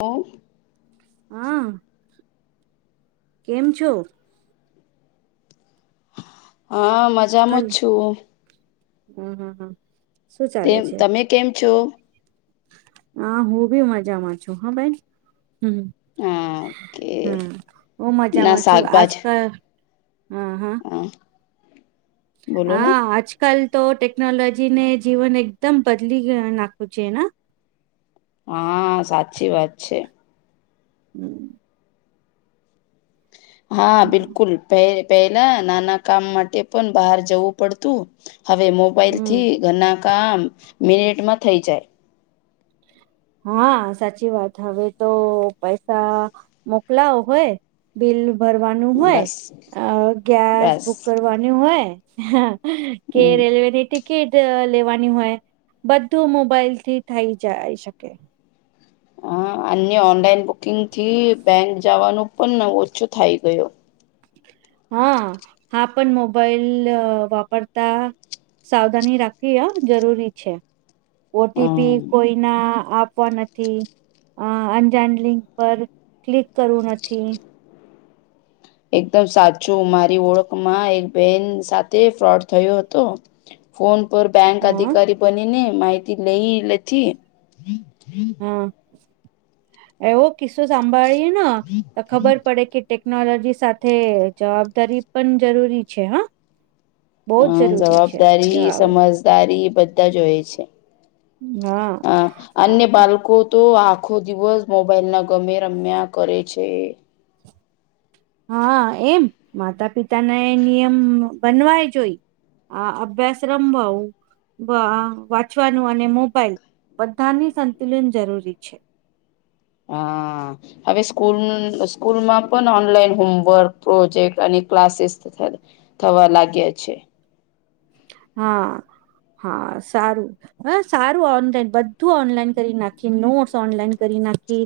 ઓ હા કેમ છો હા મજામાં જ છું હમ હમ હા તેમ તમે કેમ છો? હા હું બી મજામાં છું હા બેન હમ હા કે હમ બહુ ના મજામાં છું આજ શાકભાજ કલ હા હા હા. બોલો ને હા આજ કાલ તો ટેકનોલોજીને જીવન એકદમ બદલી ગયા નાખવુ છે ન. હા સાચી વાત છે. [inaudible] હા બિલકુલ પેહ પેહલા નાના કામ માટે પણ બહાર જવું પડતું હવે મો મોબાઈલ હમ થી ઘરના કામ મિનિટમાં થઈ જાય. હા સાચી વાત હવે તો પૈસા મોકલાવ હોય બિલ ભરવાનું હોય બસ અ ગેસ બસ બુક કરવાની હોય હે કે હમ રેલવે ની ટિક ટિકિટ લેવાની હોય બધું મોબાઈલથી થઈ જાય શકે. હા અન્ય ઓનલાઈન બુકિંગ થી બેંક જવાનું પણ ઓછો થઈ ગયો. હા આ પણ મોબાઈલ વાપરતા સાવધાની રાખવી અ જરૂરી છે ઓ ટી પી હમ કોઈના આપવા નથી થી અ અંજાન લિંક પર ક્લિક કરવું નથી. એકદમ સાચું મારી ઓળખમાં એક બેન સાથે ફ્રોડ થયો હતો. ફોન પર બેંક હ અધિકારી બંનેને માહિતી લઈ લેથી હા એવો કિસ્સો સાંભાળીએ ને તો ખબર પડે કે ટેક ટેકનોલોજી સાથે જવાબદારી પણ જરૂરી છે હા. બહુ જ હા જરૂરી છે જવાબદારી જવાબ સમજ તારી બધા જ હોય છે હા આ અન્ય હા બાળકો તો આખો દિવસ મોબાઈલ ના ગમે રમ્યા કરે છે. હા એમ માતા પિતાને નિયમ બનવાય જોઈ આ અભ્યાસ રંભાવું વા વાંચવાનું અને મોબાઈલ બધાની સંતુલન જરૂરી છે. હા. હવે સ્કૂલ સ્કૂલમાં પણ ઓનલાઈન હોમવર્ક પ્રોજેક્ટ અને ક્લાસીસ થ થવા લાગ્યા છે. હા હા સારું. હા સારું ઓનલાઈન બધું ઓનલાઈન કરી નાખી નોટસ ઓનલાઈન કરી નાખી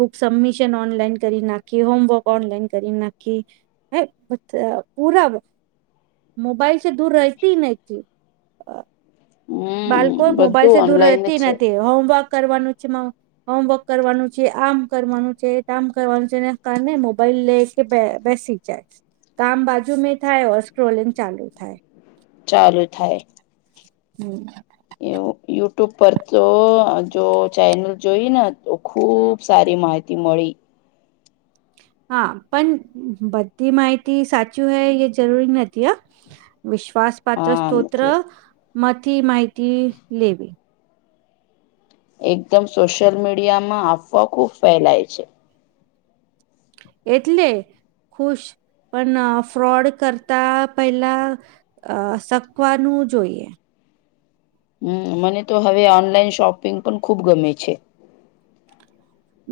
બુક સબમિશન ઓનલાઈન કરી નાખી હોમવર્ક ઓનલાઈન કરી નાખી. હે પૂરા મોબાઈલસે દૂર રહતી નહી. જી આ હમ બાળકો મોબાઈલ સે બધું દૂર ઓનલાઈન જ રહેતી છે નથી હોમવર્ક કરવાનું છે મ હોમવર્ક કરવાનું છે આમ કરવાનું છે તામ કરવાનું છે એના કારણે મોબાઈલ લે કે બે બેસી જાય કામ બાજુ મે થાય ઓર સ્ક્રોલિંગ ચાલુ થાય. ચાલુ થાય. હમ્મ. એવું યુટ્યુબ પર તો આ જો ચેનલ જોઈ ન હતું ખુબ સારી માહિતી મળી. હા પણ બધી માહિતી સાચું હૈ એ જરૂરી નથી હા. વિશ્વાસ પાત્ર હા સ્ત્રોત્ર માંથી માહિતી લેવી. એકદમ સોશિયલ મીડિયામાં અફવા ખુબ ફેલાય છે. એટલે ખુશ પણ ફ્રોડ કરતા પહેલા આ શકવાનું જોઈએ. હમ્મ મને તો હવે ઓનલાઈન શોપિંગ પણ ખુબ ગમે છે.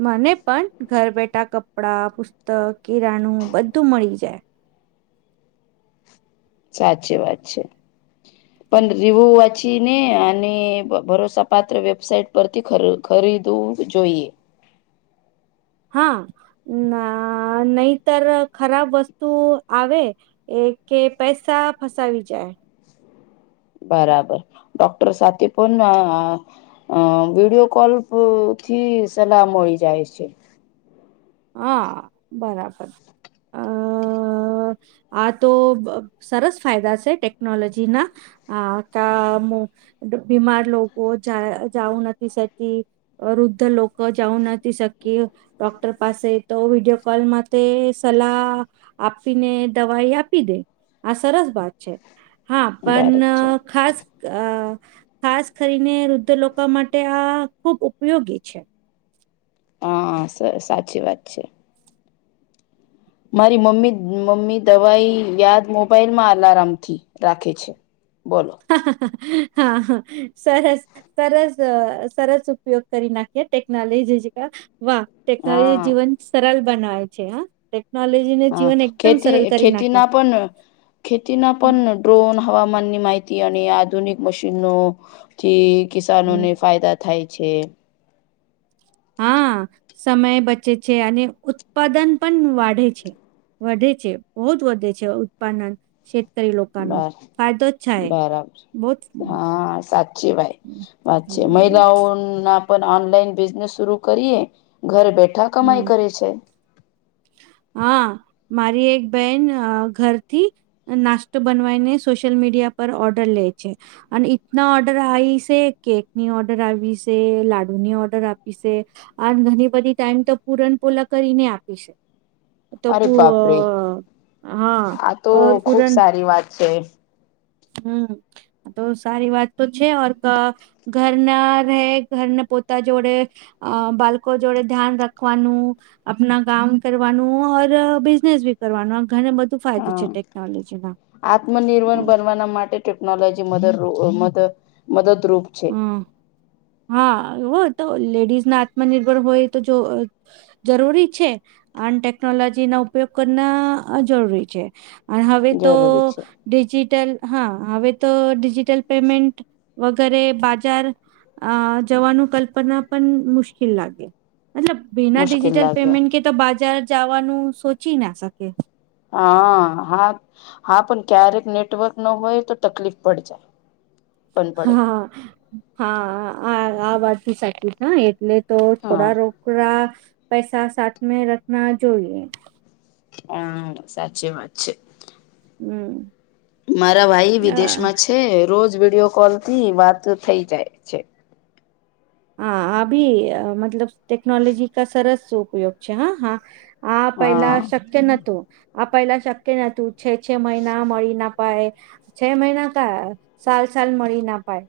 મને પણ ઘર બેઠા કપડા પુસ્તક કિરાણું બધું મળી જાય. સાચી વાત છે પણ રીવુ વાત પછી ને અને ભરોસા પાત્ર વેબસાઇટ પરથી ખરીદવું જોઈએ હા ના નહીતર ખરાબ વસ્તુ આવે એ કે પૈસા ફસાવી જાય બરાબર ડોક્ટર સાથે પણ અ વિડીયો કોલ થી સલાહ મળી જાય છે હા બરાબર અ અ આ તો સરસ ફાયદા છે ટેકનોલોજીના હા ક બીમાર લોકો જાઉ નથી શકી વૃદ્ધ લોકો જાઉ નથી શકી ડોક્ટર પાસે તો વિડીયો કોલમા તે સલાહ આપીને દવાઈ આપી દે આ સરસ વાત છે હા પણ ભારત છે ખાસ અ ખાસ કરીને વૃદ્ધ લોકો માટે આ ખુબ ઉપયોગી છે હા સાવ સાચી વાત છે મારી મમ્મી મમ્મી દવાઈ યાદ મોબાઈલમાં અલાર્મ થી રાખે છે બોલો હ હા હા સરસ સરસ સરસ ઉપયોગ કરી નાખીએ ટેકનોલોજી વાહ ટેકનોલોજી હા જીવન સરળ બનાવે છે હ ટેકનોલોજી હા ખેતી ખેતીના પણ ખેતીના હમ. પણ ડ્રોન હવામાન ની માહિતી અને આધુનિક મશીનો થી હમ. કિસાનોને ફાયદા થાય છે હા સમય બચે છે અને ઉત્પાદન પણ વાઢે છે વધે છે બહુ જ વધે છે ઉત્પાદન કરી લોકા નુ બર ફાયદો જ થાય બરાબર હા સાચી ભાઈ વાત છે હમ મહિલાઓ ના પણ ઓનલાઈન બિઝનેસ શરુ કરીએ ઘર બેઠા હમ. કમાઈ કરે છે હા મારી એક બેન ઘરથી નાસ્તો બનાવી ને સોશિયલ મીડિયા પર ઓર્ડર લે છે અને ઇતના ઓર્ડર આવી છે કેકની ઓર્ડર આવી છે લાડુ ની ઓર્ડર આપી છે આ ઘણી બધી ટાઈમ તો પુરનપ પોલા કરી ને આપી છે તો અરે પુ બાપરે અ હા આ તો અ ખુબ પૂરન સારી વાત છે હમ તો સારી વાત તો છે ઓર ઘરના રહે ઘરને પોતા જોડે અ બાળકો જોડે ધ્યાન રાખવાનું આપણા કામ કરવાનું ઓર બિઝનેસ બી કરવાનું ઘને બધું ફાયદો હા છે ટેકનોલોજી ના આત્મનિર્ભર બનવાના માટે ટેકનોલોજી મ મદદ મદદરૂપ છે હમ હા હો તો લેડીઝ ના આત્મનિર્ભર હોય તો જો જરૂરી છે અને ટેકનોલોજી ના ઉપયોગ કરના જરૂરી છે અને હવે તો જરૂરી છે ડિજિટલ હા હવે તો ડિજિટલ પેમેન્ટ ઘરે બાજાર અ જવાનું કલ્પના પણ મુશ્કેલ લાગે મતલબ બીના મુશ્કેલ ડિજિટલ લાગે પેમેન્ટ કે તો બજાર જવાનું સોચી ના શકે હા હા હા પણ ક્યારેક નેટવર્ક ન હોય તો તકલીફ પડ જાય પણ પડે હા હા આ આ વાત સાચી છે એટલે તો હા થોડા રોકડા પૈસા સાથ મેં રખના જોઈએ હમ સાચી વાત છે હમ મારા ભાઈ અ વિદેશમાં છે રોજ વિડીયો કોલ થી વાત થઈ જાય છે હા અભી મતલબ ટેકનોલોજી કા સરસ ઉપયોગ છે હા હા હા પહેલા શક્ય નતું. આપેલા શક્ય નતું છે છે મહિના મળી નાપાય. છે મહિના ક સાલ સાલ મળી ના પાય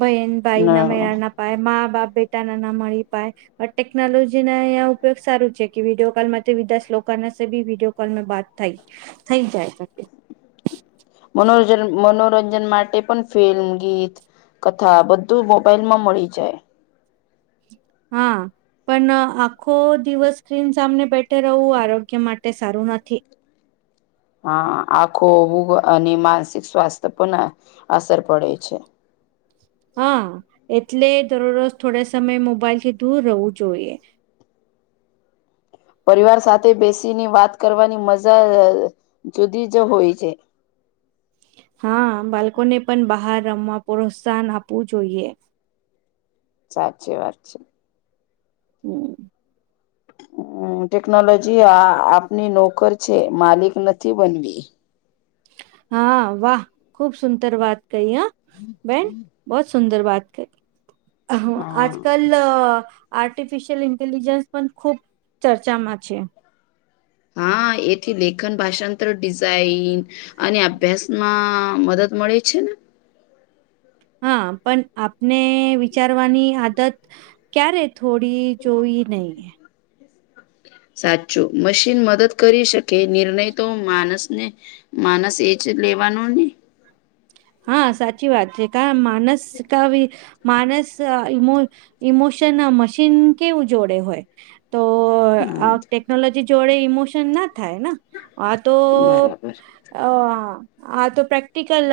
બહેન. ભાઈ ના મેળા ના પાય મા બાપ બેટા ના ના મળી પાય ટેકનોલોજી ના અં ઉપયોગ સારું છે કે વિડીયો કોલ માં વિદેશ લોકો ના બી વિડીયો. કોલ બાત થઈ થઈ જાય શકે મનોરંજન મનોરંજન માટે પણ ફિલ્મ ગીત કથા બધું મોબાઈલ માં મળી જાય. હા પણ આખો દિવસ સ્ક્રીન સામને બેઠે રહો આરોગ્ય માટે સારું નથી. હા આખો અને માનસિક સ્વાસ્થ્ય પર અસર પડે છે. હા એટલે દરરોજ થોડા સમય મોબાઈલ થી દૂર રહેવું જોઈએ પરિવાર સાથે બેસીને વાત કરવાની મજા જુદી જ હોય છે. હા બાળકોને પણ બહાર રમવા પ્રોત્સાહન આપવું જોઈએ. સાચી વાત છે. હમ હમ ટેકનોલોજી આ આપની નોકર છે માલિક નથી બનવી. હા વાહ ખુબ સુંદર વાત કહી હ બેન બહ સુંદર બાત કરી હા આજ કલ લો આર્ટિફિશયલ ઇન્ટેલિજન્સ પણ ખુબ ચર્ચામાં છે. હા એથી લેખન ભાષાંતર ડિઝાઇન અને અભ્યાસ માં મદદ મળે છે ને. હા પણ આપને વિચારવાની આદત ક્યારે થોડી જોઈ નહીં સાચું મશીન મદદ કરી શકે નિર્ણય તો માણસને માણસ એજ લેવાનું ને હા સાચી વાત છે કા માણસ કા ભી માણસ ઇમો ઇમોશન મશીન કેવું જોડે હોય. તો હા, આ ટેકનોલોજી જોડે ઈમોશન ના થાય ને તો બરાબર અ આ તો પ્રેક્ટિકલ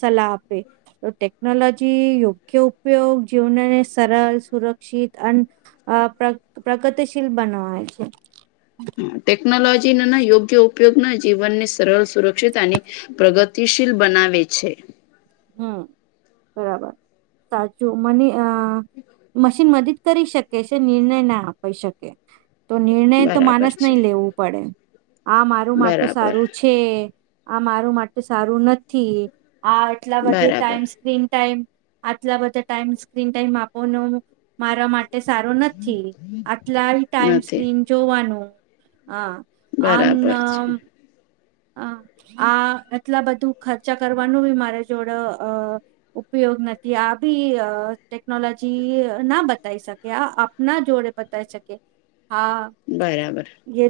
સલાહ આપે. તો ટેકનોલોજી યોગ્ય ઉપયોગ જીવનને સરળ સુરક્ષિત અન અ પ્ર પ્રગતિશીલ બનાવાય છે. ટેકનોલોજી ના યોગ્ય ઉપયોગ ના જીવનની સરળ સુરક્ષિત એને પ્રગતિશીલ બનાવે છે. હમ બરાબર સાચું મને અ મશીન મ જ કરી શકે છે નિર્ણય ના આપી શકે તો નિર્ણય તો બરાબર માણસ છે નહી લેવું પડે. હા મારું માટું બરાબર સારું છે. છે આ મારું માટે સારું નથી આ એટલા બધે બરાબર ટાઈમ સ્ક્રીન ટાઈમ આટલા બધા ટાઈમ સ્ક્રીન ટાઈમ આપોને મારા માટે એ સારું નથી આટલા ટાઈમ નથી સ્ક્રીન જોવાનું હ આમ બરાબર છે ના હ આ એટલા બધું ખર્ચા કરવાનું બી મારી જોડે અ ઉપયોગ નથી આ બી અ ટેકનોલોજી ના બતાવી શકે. કે આ આપના જોડે બતાય શકે હા બરાબર એ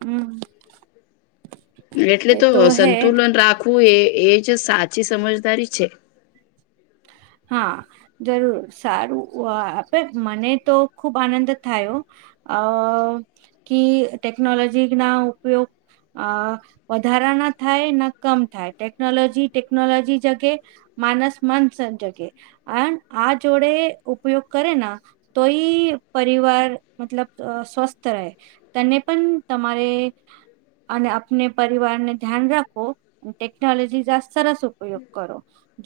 હુ એટલે તો સંતુલન રાખવું એ એ જ સાચી સમજદારી છે. હા જરૂર સારું આપે મને તો ખુબ આનંદ થાયો હો. અહ કિ ટેકનોલોજીના ઉપયોગ અહ વધારા ના થાય, ન કમ થાય, ટેકનોલોજી ટેકનોલોજી જગે માનસ મન સજગે, અન આ જોડે ઉપયોગ કરેના તો ઈ પરિવાર મતલબ ત સ્વસ્થ રહે. તને પણ તમારે, અને આપને પરિવારને ધ્યાન રાખો. ટેકનોલોજી જા સરસ ઉપયોગ કરો,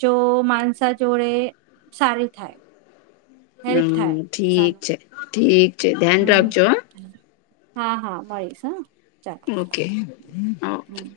જો માણસા જોડે સારી થાય. હેલ્પ હમ્મ, થાય ઠીક છે, ઠીક છે ધ્યાન હમ્મ, રાખજો હા, હા મળીશ હા. ચાલ. ઓકે. ઓ હમ્મ.